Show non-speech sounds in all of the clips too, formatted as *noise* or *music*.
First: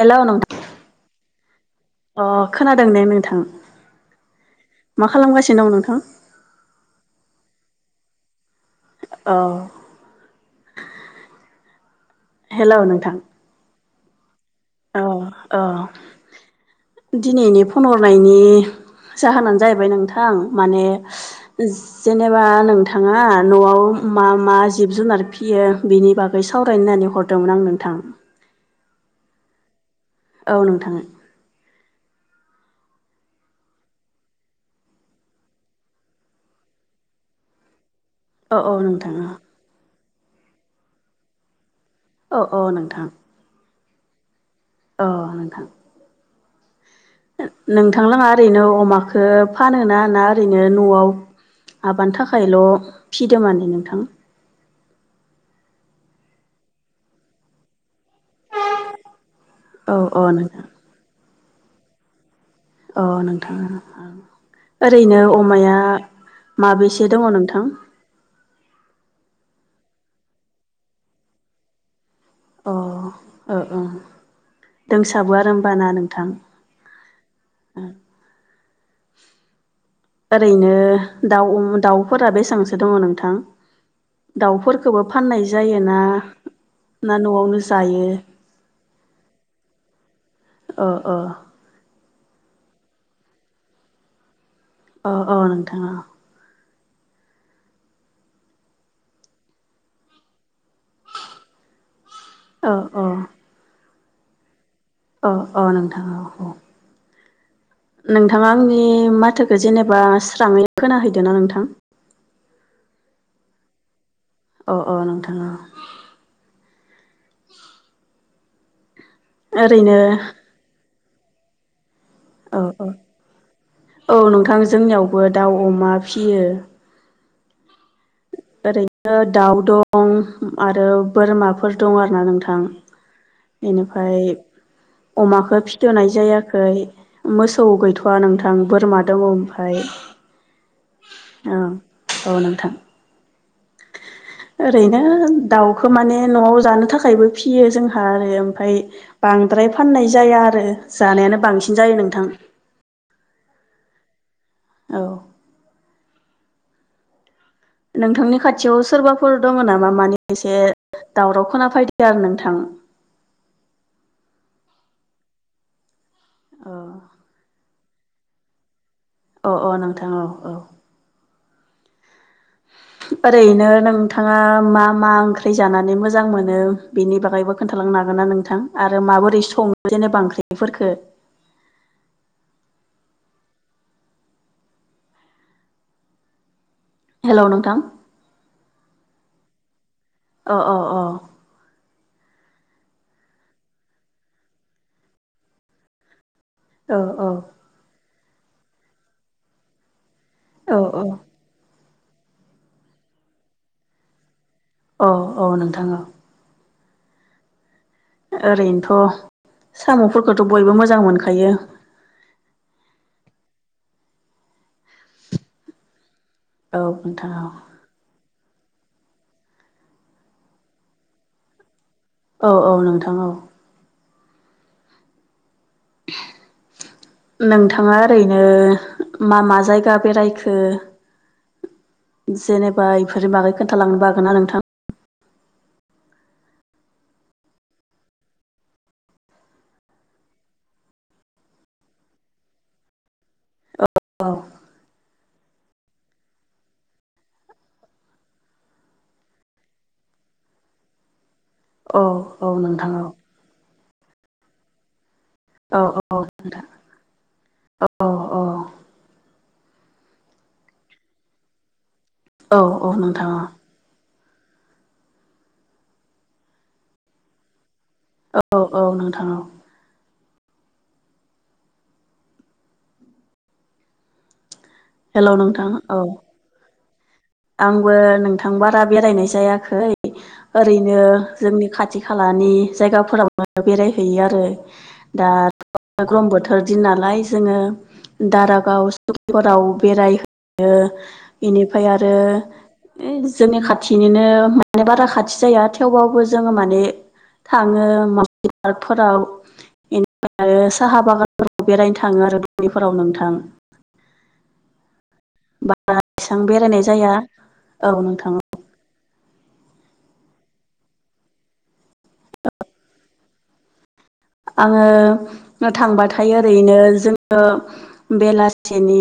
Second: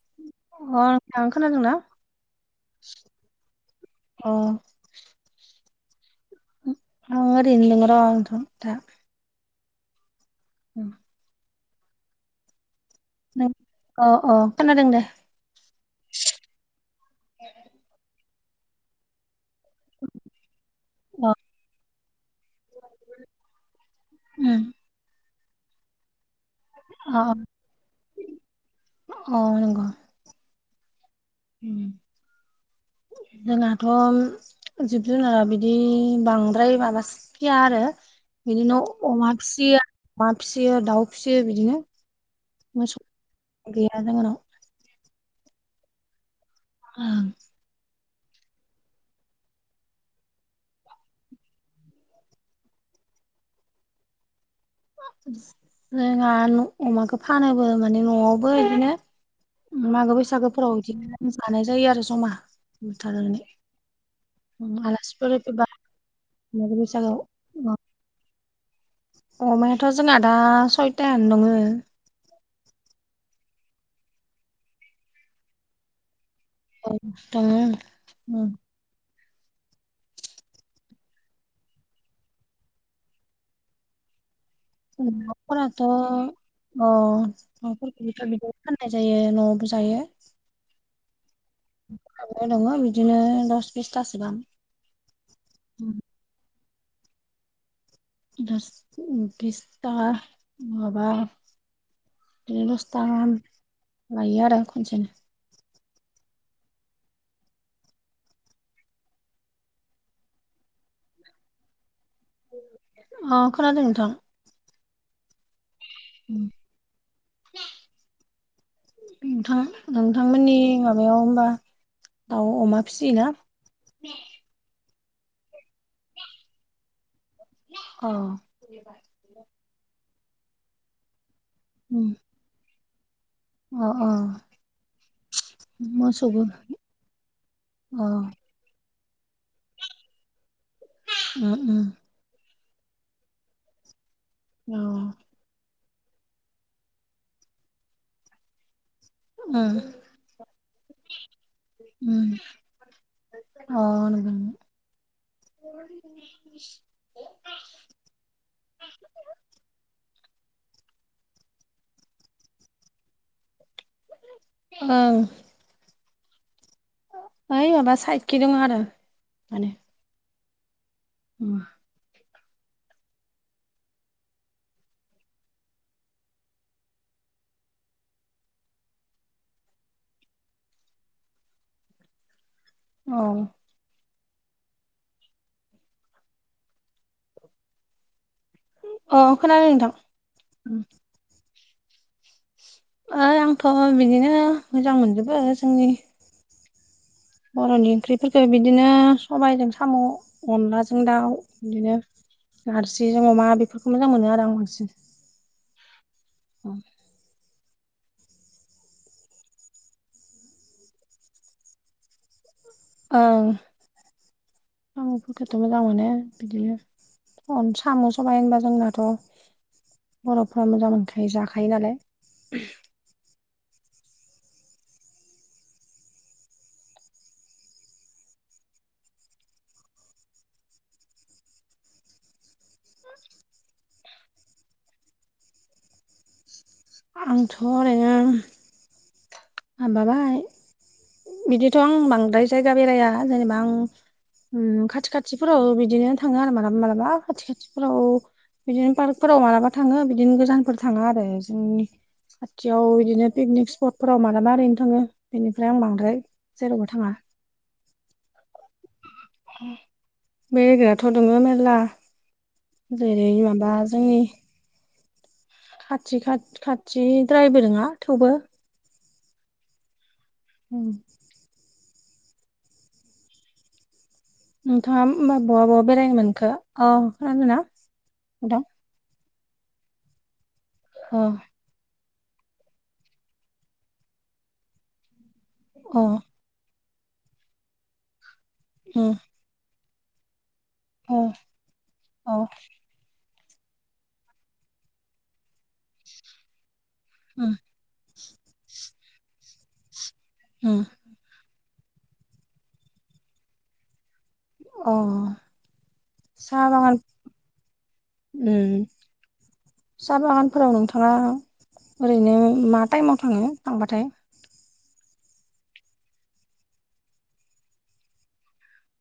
Hello नोंथां अ नोंथां खोनादोंना अ खोनादों ने नोंथां। अ मा खालामगासिनो दं नोंथां? ओ आं ओरैनो दंङो र नोंथां दा औ ओम हेलौ नोंथां अ अ खोनादों दे। ओ दिनैनि फन हरनायनि जाहोनानो जाहैबाय नोंथां माने अ जेनेबा नोंथाङा न'आव मा मा उम जिब जुनार फियो बिनि बागै सावराय होननानै अ हरदोंमोन आं नोंथां। अ नोंगौ औ नोंथां ओम जोंनाथ' जिब जुनारा बिदि बांद्राय माबा सि गिया आरो औ बिदिनो नोंथां अमा फिसियो अमा फिसियो दाउ फिसियो बिदिनो औ औ मोसौ नोंथां गैया जोंहानाव। अ नोंथां ओं नोंथांलाङा ओरैनो अमाखौ फानोना ना ओरैनो न'आव हाबानि थाखायल' फिदों माने नोंथां जोंहा न अमाखौ फानोबो माने न'आवबो बिदिनो औ मागो औ नोंथां बैसागोफोराव बिदिनो जानाय जायो आरो जमा अ बुथारनानै नोंथां ओं ओं ओरैनो आलासिफोर फैबा अमाया मागो माबैसे दङ नोंथां बैसागोआव अमायाथ' जोंङा दा सयथायानो दङ अ ओ ओ दोंसाबो आरो होमबा ना नोंथां औ दोंङो ओं ओरैनो दाउ दाउफोरा बेसेबांसो दङ नोंथां दाउफोर खौबो फाननाय न'फोराथ' जायोना अ ना न'आवनो जायो नफोरखौबोथ' बिदि फाननाय जायो न'आवबो जायो ओ ओ हाब्राया दङो बिदिनो दस बिसथासोबां अ अ नोंथाङा अ द बिस्ता माबा बिनो दसथा अ गाहाम लायो आरो खनसेनो अ अ नोंथां औ औ नोंथाङा आंनि माथोखौ जेनेबा स्राङै खोनाहैदों ना नोंथां अ खोनादों नोंथां अ अ नोंथां औ उम नोंथां ओरैनो नोंथांमोननि माब बायाव होमबा दाउ औ अमा औ फिसियोना? औ नोंथां जोंनियावबो दाउ, अमा फिसियो अ ओरैनो दाउ दं आरो बोरमाफोर दं आरोना नोंथां अ अ बेनिफ्राय अमाखो फिथनाय मोसौबो जायाखै मोसौ अ गैथ'आ नोंथा थां बोरमा दङ ओमफ्राय उम औ उम औ नोंथां औ ओरैनो ओं दाउखौ माने न'आव जानो थाखायबो फियो जोंहा आरो ओमफ्राय बांद्राय फाननाय जाया आरो जानायानो बांसिन जायो उम नोंथां अ नंगोन औ नोंथांनि खाथियाव सोरबाफोर दङ नामा माने एसे दावराव खोना फैदों आरो नोंथां औ अह ओइ माबा साइखि दं आरो अ माने अ नोंथां औ औ उम ओरैनो नोंथाङा मा मा ओंख्रि जानानै मोजां मोनो बेनि बागैबो खोन्थालांनो हागोना नोंथां आरो माबोरै संङो जेनेबा ओंख्रिफोरखौ औ हेलौ नोंथां अ खोनादों नोंथां अ अ अ ओ आंथ' बिदिनो मोजां मोनजोबो जोंनि औ औ बर'नि ओंख्रिफोरखौ बिदिनो सबायाइजों साम', औ अनदलाजों दाउ बिदिनो नारजि जों अमा बेफोरखौ मोजां मोनो आरो आं बांसिन अ औ नोंथां औ ओं ओरैनोथ' साम'फोरखौथ' बयबो मोजां मोनखायो ओं आंफोरखौथ' मोजां मोनो औ नोंथां औ बिदिनो अन साम' सबायबाय होनबा जोंनाथ' बर'फ्रा मोजां मोनखायो जाखायो नालाय। औ औ नोंथां औ। नोंथाङा ओरैनो मा मा जायगा बेरायखो जेनेबा इफोर बागै खोन्थालांनोबो बागोन ना नोंथां? आंथ' ओरैनो हाबाबाय बिदिथ' आं बांद्राय जायगा बेराया जेनेबा औ आं खाथि खाथि फोराव बिदिनो थाङो आरो मालाबा मालाबा खाथि खाथिफोराव बिदिनो पार्कफोराव मालाबा थाङो बिदिनो गोजानफोर थाङा आरो। जोंनि औ औ खाथियाव नोंथां औ बिदिनो पिकनिक स्पटफोराव माला मा ओरैनो थाङो बेनिफ्राय औ आं बांद्राय नोंथां जेरावबो थाङा। औ औ बेरायग्राथ' दङो मेर्ला औ औ जेरै नोंथां माबा जोंनि खाथि खा- खाथिद्रायबो नङा थेवबो औ औ औ नोंथां औ। उम। नोंथाङा हेलौ होमबा बहा नोंथां बहा औ बेरायनो मोनखो? अ खो आंबो नोंथां बारा बेरायनाय जायाखै ओरैनो अ जोंनि खाथि खालानि जायगाफोरावबो बेरायहैयो आरो दा अ ग्रह्म बोथोर दि नालाय जोङो दारागाव उम सुाव बेराय यो अ बेनिफ्राय आर ओ अ जोंनि खाथिनिनो माने बारा खाथि जाया थेवबाबबो जोङो माने उम थाङो माबि पार्कफोरावनिफ्राय आरो उम साहा बागान फोराव बेरायनो थाङो आरो दुबैफोराव नोंथां। अ बारा एसेबां साहा बेरायनाय बागान जाया औ नोंथां उम। साहा बागानफोराव नोंथाङा ओरैनो मा टाइमाव थाङो थांबाथाय। आङो थांबाथायायो ओरैनो जोङो बेलासिनि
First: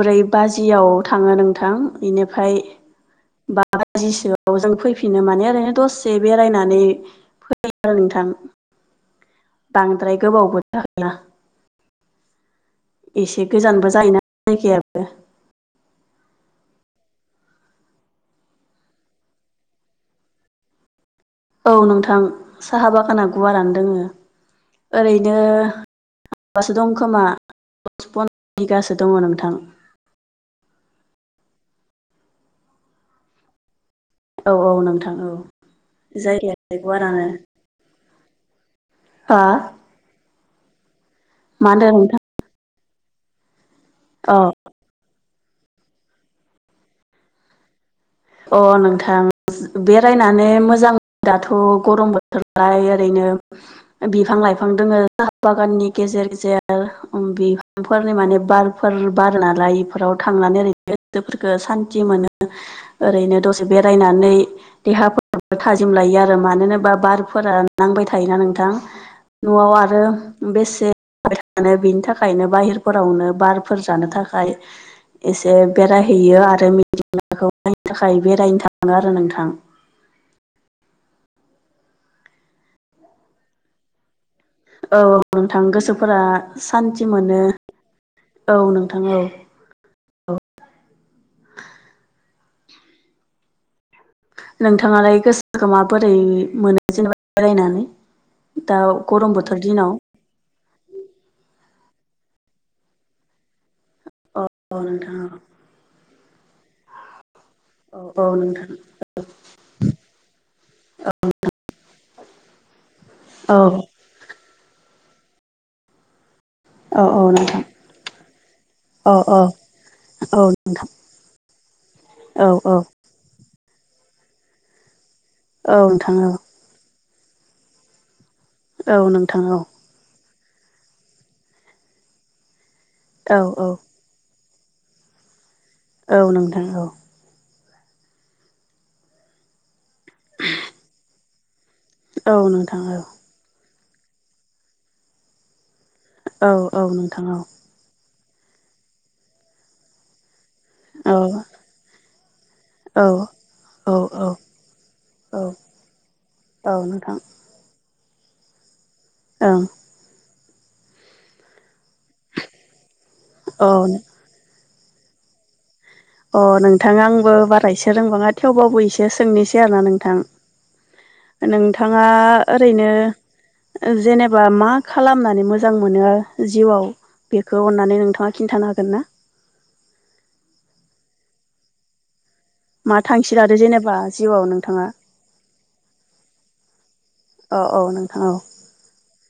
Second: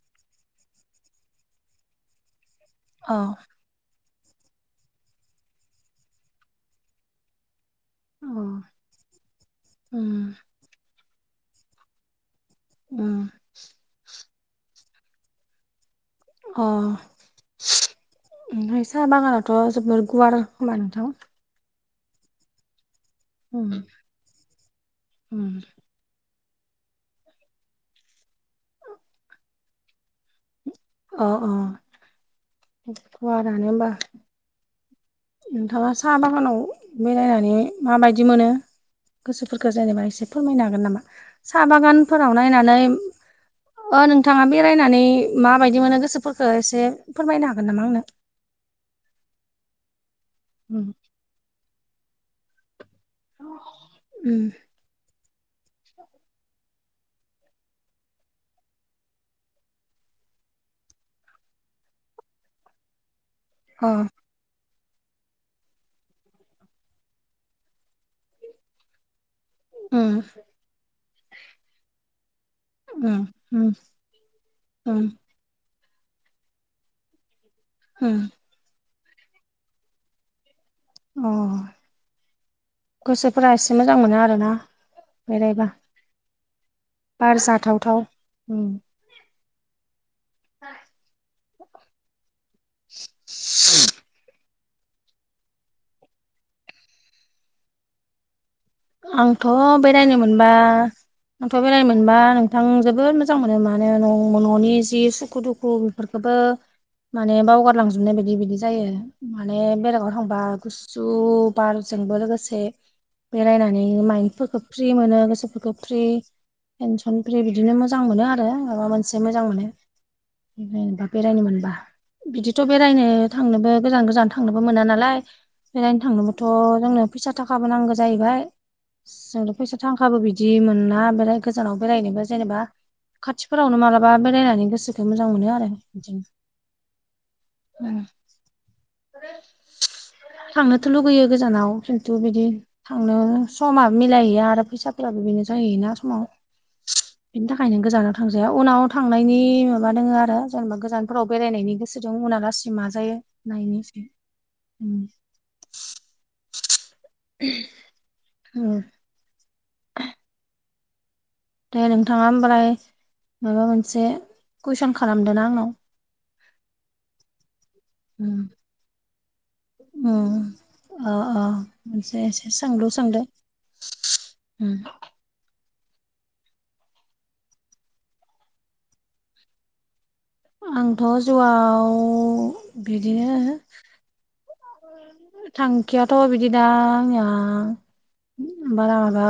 ब्रै बाजियाव थाङो नोंथां बेनिफ्राय अ बा बाजिसोआव जों फैफिनो माने ओरैनो दसे बेरायनानै फै आरो नोंथां। अ बांद्राय उम गोबावबो थाखया। उम एसे गोजानबो जायोना जायगायाबो। अ ओमफाय साहा बागानावथ' जोब गुवार होमा नोंथां? औ नोंथां साहा बागाना गुवारानो उम दोङो ओरैनो उम बासो दं खोमा दस पन बिगासो दङ नोंथां। अ अ गुवारानो होमबा। औ औ नों नोंथाङा साहा बागानाव गुवारानो बेरायनानै माबायदि मोनो हा गोसोफोरखौ जेनेबा एसे फोरमायनो हागोन नामा साहा मा होनदों नोंथां बागानफोराव नायनानै ओ औ नोंथाङा बे रायनानै माबायदि मोनो गोसोफोरखौ एसे फोरमायनो हागोन नामा आंनो। अ नोंथां बेरायनानै उम मोजां दाथ' गरमबो थोरहाय ओरैनो बिफां उम लाइफां दोङो। हा बागाननि गेजेर गेजेर बिफांफोरनि माने बालफोर बार ना लाय। फोराव थांनानै ओरैनो गोदोफोरखौ सान्त मोनो। ओरैनो दसे अ बेरायनानै देहाफ थाजिम लायो आरो मान होनोबा बारफोरा नांबाय थायोना नोंथां। नआव आरो उम बेसे जाबाय थानो बेनि थाखायनो बाहेर उम फोरावनो उम बारफोर जानो थाखाय उम एसे बेरायहैयो आरो मिदनाखौ नाय थाखाय उम बेरायनो थाङो आरो नोंथां। अ गोसोफोरा एसे मोजां मोनो आरोना। औ नोंथां बेरायबा गोसोफोरा सान्थि बार मोनो जाथावथाव औ नोंथां औ ह *inaudible* नोंथाङालाय गोसोखौ माबोरै मोनो जेनेबा बेरायनानै दा गरम आंथ बोथोर दिनाव बेरायनो मोनबा आंथ बेरायनो मोनबा नोंथां जोबोद मोजां मोनो मानो न न'नि औ जि नोंथां सुखु दुखु बेफोरखौ बे खौबो माने औ बावगारलांजोबनाय औ बायदि बिदि नोंथां जायो माने बेलेगाव थांबा गस जु बारजोंबो लोगोसे औ बेरायनानै माइन्डफोरखौ फ्रि मोनो गोसोफोरखौ फ्रि औ औ पेनसन फ्रि नोंथां बिदिनो मोजां मोनो आरो माबा औ मोनसे औ मोजां मोनो औ नोंथां नबा बेरायनो मोनबा औ बिदिथ बेरायनो थांनोबो गोजान गोजान थांनोबो मोना नालाय औ बेनो नोंथां औ थांनोबोथ जोंनो फैसा थाखााबो नांगोन जाहैबाय औ नोंथां जोंनो औ फैसा थांखाबो बिदि मोना बे गोजानाव बेरायनोबो जेनेबा औ नोंथां औ नोंथां औ खाथिफोरावनो मालाबा माबा बेरायनानै गोसोखो मोजां मोनो आरो बिदिनो औ नोंथां औ थांनोथ लगैयो गोजानाव थ बिदि थांनो समा मिलायहैया आरो फैसाफोराबो बेनो जाहैयोना समाव नोंथां औ बेनि थाखाय ओखायनो गोजानाव थांजाया उनाव थांनायनि माबा दङो आरो जेनेबा गोजानफोराव बेरायनायनि गोसो दं उन गासि औ माजायो नायनोसै औ औ औ नोंथां औ औ दे नोंथाङा होमबालाय माबा औ मोनसे कुइसन खालामदा आंनाव अ नोंथाङा आंबो बारायसो रोंबाङा उम थेवबाबो एसे सोंनोसै आरोना नोंथां उम अ अ नोंथाङा मोनसे एसे ओरैनो सोंलु सोंदो जेनेबा मा उम खालामनानै मोजां मोजां मोनो जिउआव बेखौ अननानै नोंथाङा खिन्थानो हागोन ना आंथ' जिउआव मा थांसि बिदिनो लादो जेनेबा जिउआव नोंथाङा थांखियाथ बिदि दा आंया औ औ नोंथां औ बारा माबा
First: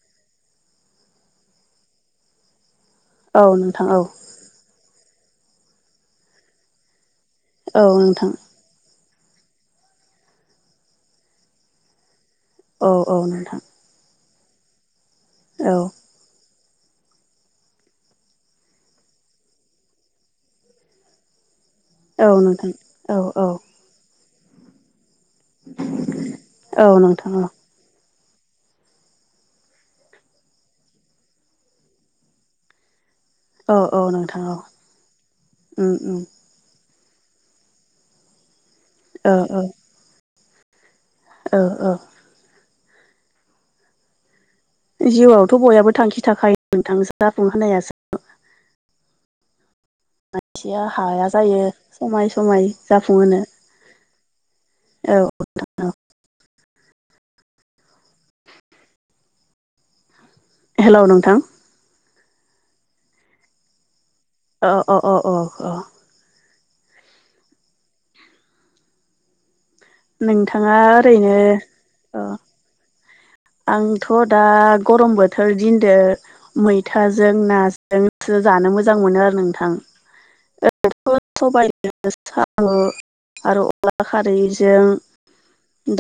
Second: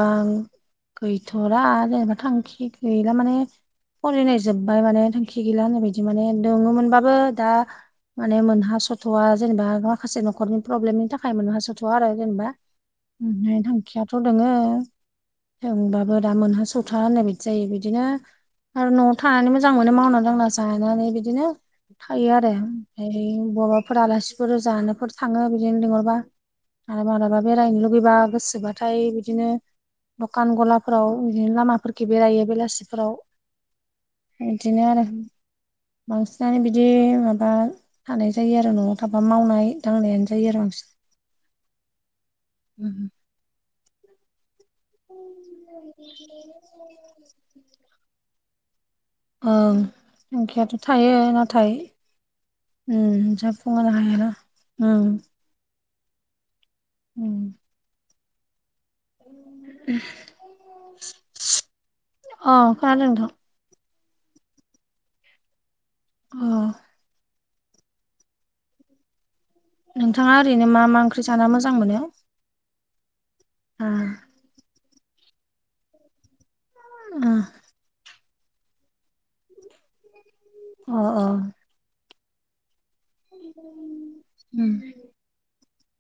गैथरा जेनेबा थांखि गैला माने औ नोंथां औ फरायनाय जोबबाय माने थांखि गैला होननाय बायदि माने दङोमोनबाबो दा औ नोंथां माने मोनह स'थ'वआ जेनेबा माखासे न'खरनि प्रब्लेमनि थाखाय मोनहास स'थ'आ आरो जेनेबा औ औ नोंथां थांखियाथ' दोङो औ जोंबाबो दा मोनहास बथा होननाय बिदि जायो बिदिनो आरो न'आव थानानै मोजां मोनो मावना दांना जानानै बिदिनो थायो औ आरो नोंथां ओमफ्राय औ औ बबाबा फोरफोर आलासिफोर जानोफोर थाङो बिदिनो लिंहरबा औ नोंथां औ आरो नोंथां माबलाबा औ बेरायनो लुुबैबा गोसोबा ओमफ्राय बिदिनो दखान गलाफोराव बिदिनो लामाफोराव बेरायो बेलासिफोराव ओ बिदिनो आरो मा बिनो बिदि माबा थानाय जायो आरो न'आव थाबा मावनाय दांनायानो जायो आरो बांसिन औ औ उ जिउआवथ' बयहाबो थांखि थाखायो नोंथां जाफुंहोनायासो ओं थांखियाथ' मिथिया थायो हाया जायो नाथाय समाय समाय उम जाफुंहोनो जा *unintelligible* उम *unintelligible* उ उ हेलौ नोंथां? अह खोनादों नोंथां। अ अ अ अ अ। अह। नोंथाङा ओरैनो मा मा ओंख्रि जाना मोजां मोनो? अ आ आंथ' दा गरम बोथोर दिनदो मैथाजों ना दोसो जानो मोजां मोनो आरो नोंथां। अ अ। सामु आरो अला उम खारैजों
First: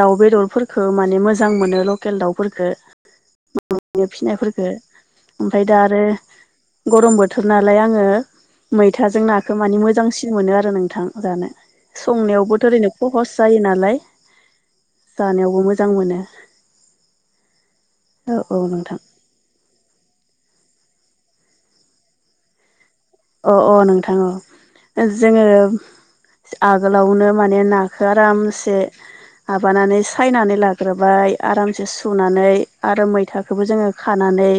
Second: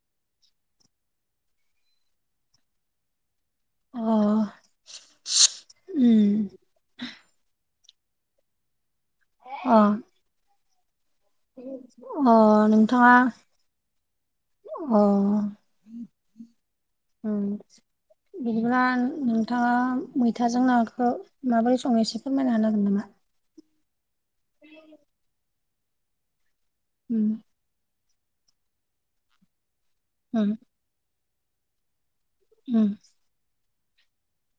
दाउ बेदरफोरखौ माने मोजां मोनो लकेल दाउफोरखौ। अ *unintelligible* ओमफ्राय दा आरो उम गरम बोथोर ना दालाय आङो मैथाजों नाखौ माने अ मोजांसिन मोनो आरो नोंथां जानो, अ संनायावबोथ' ओरैनो नोंथाङा खहस जायो नालाय, अ जानायावबो मोजां मोनो। ओं औ औ बिदिब्ला नोंथां नों थाङा मैथाजों नाखौ माबोरै सङो, एसे फोरमायना हागोन नामा? अ अ नोंथां अ, जोङो उम आगोलावनो माने ना खो आरामसे माबानानै उम सायनानै लाग्रोबाय आरामसे सुनानै उम आरो मैथाखौबो जोङो खानानै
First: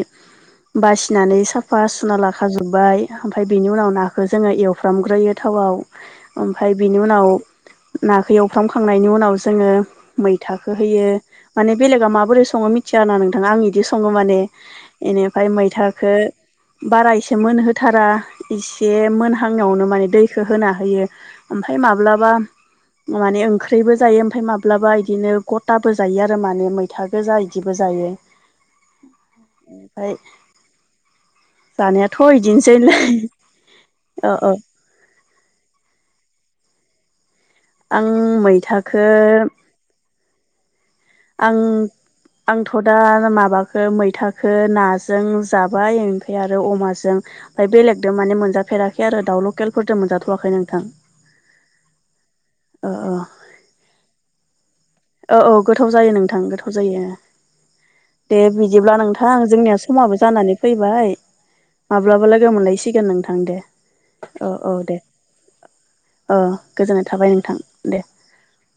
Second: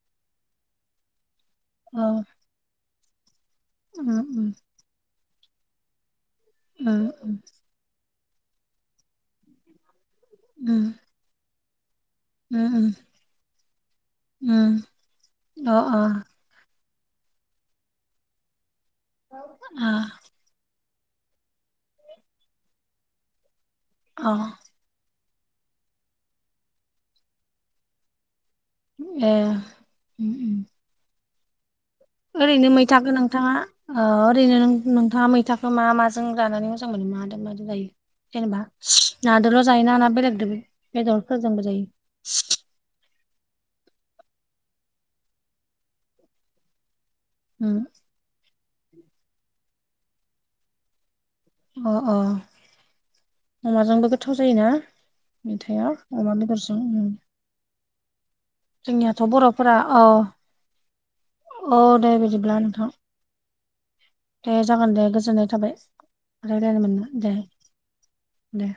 बासिनानै साफा सुना अ लाखा जुब्बाय, ओमफ्राय बेनि उनाव उम नाखौ जोङो उम एवफ्रामग्रोयो थावआव। ओमफफ्राय उम बेनि उनाव उम नाखौ एवफ्रामखांनायनि उनाव जोङो मैथाखो उम होयो माने बेलेगा मा बोरै सङो उम उम मिथिया ना नोंथां, आं बिदि सङो माने। बेनिफ्राय उम अ मैथाखौ बारा एसे मोनहोथारा इसे मोनहांनायावनो आ माने दैखौ होना होयो। ओमफ्राय माब्लाबा माने ओंख्रिबो जायो अ ओमफ्राय माब्लाबा बिदिनो ग दाबो जायो आरो माने मैथा गोजा इदिबो जायो। ए ओमफ्राय उम उम दानिया। ओरैनो मैथाखो नोंथाङा ओ औ औ ओरैनो नोंथाङा मैथाखौ मा माजों जानानै मोजां मोनो मादो मादो जायो आं जेनेबा मैथाखो नादोल' जायोना ना बेलेग दं? आं आंथ' दा माबाखो मैथाखो नाजों जाबाय, ओमफ्राय आरो अमाजों। ओमफफ्राय उम बेलेगदो माने मोनजाफेराखै आरो दाउ लकेलफोरजों मोनजाथ'वाखै नोंथां। अ'अ' ओ ओ अमाजोंबो गोथाव जायोना? औ औ मैथाया गोथाव जायो अमा नोंथां गोथाव बेदरजों जायो। उम दे बि बिदिब्ला जोंनियाथ' नोंथां बर'फोरा जोंनिया औ समाबो जानानै फैबाय औ दे माब्लाबा लोगो बिदिब्ला मोनलायसिगोन नोंथां दे। औ औ जागोन दे, गोजोननाय थाबाय ओ रायलायनो मोनना गोजोननाय दे थाबाय नोंथां दे। दे।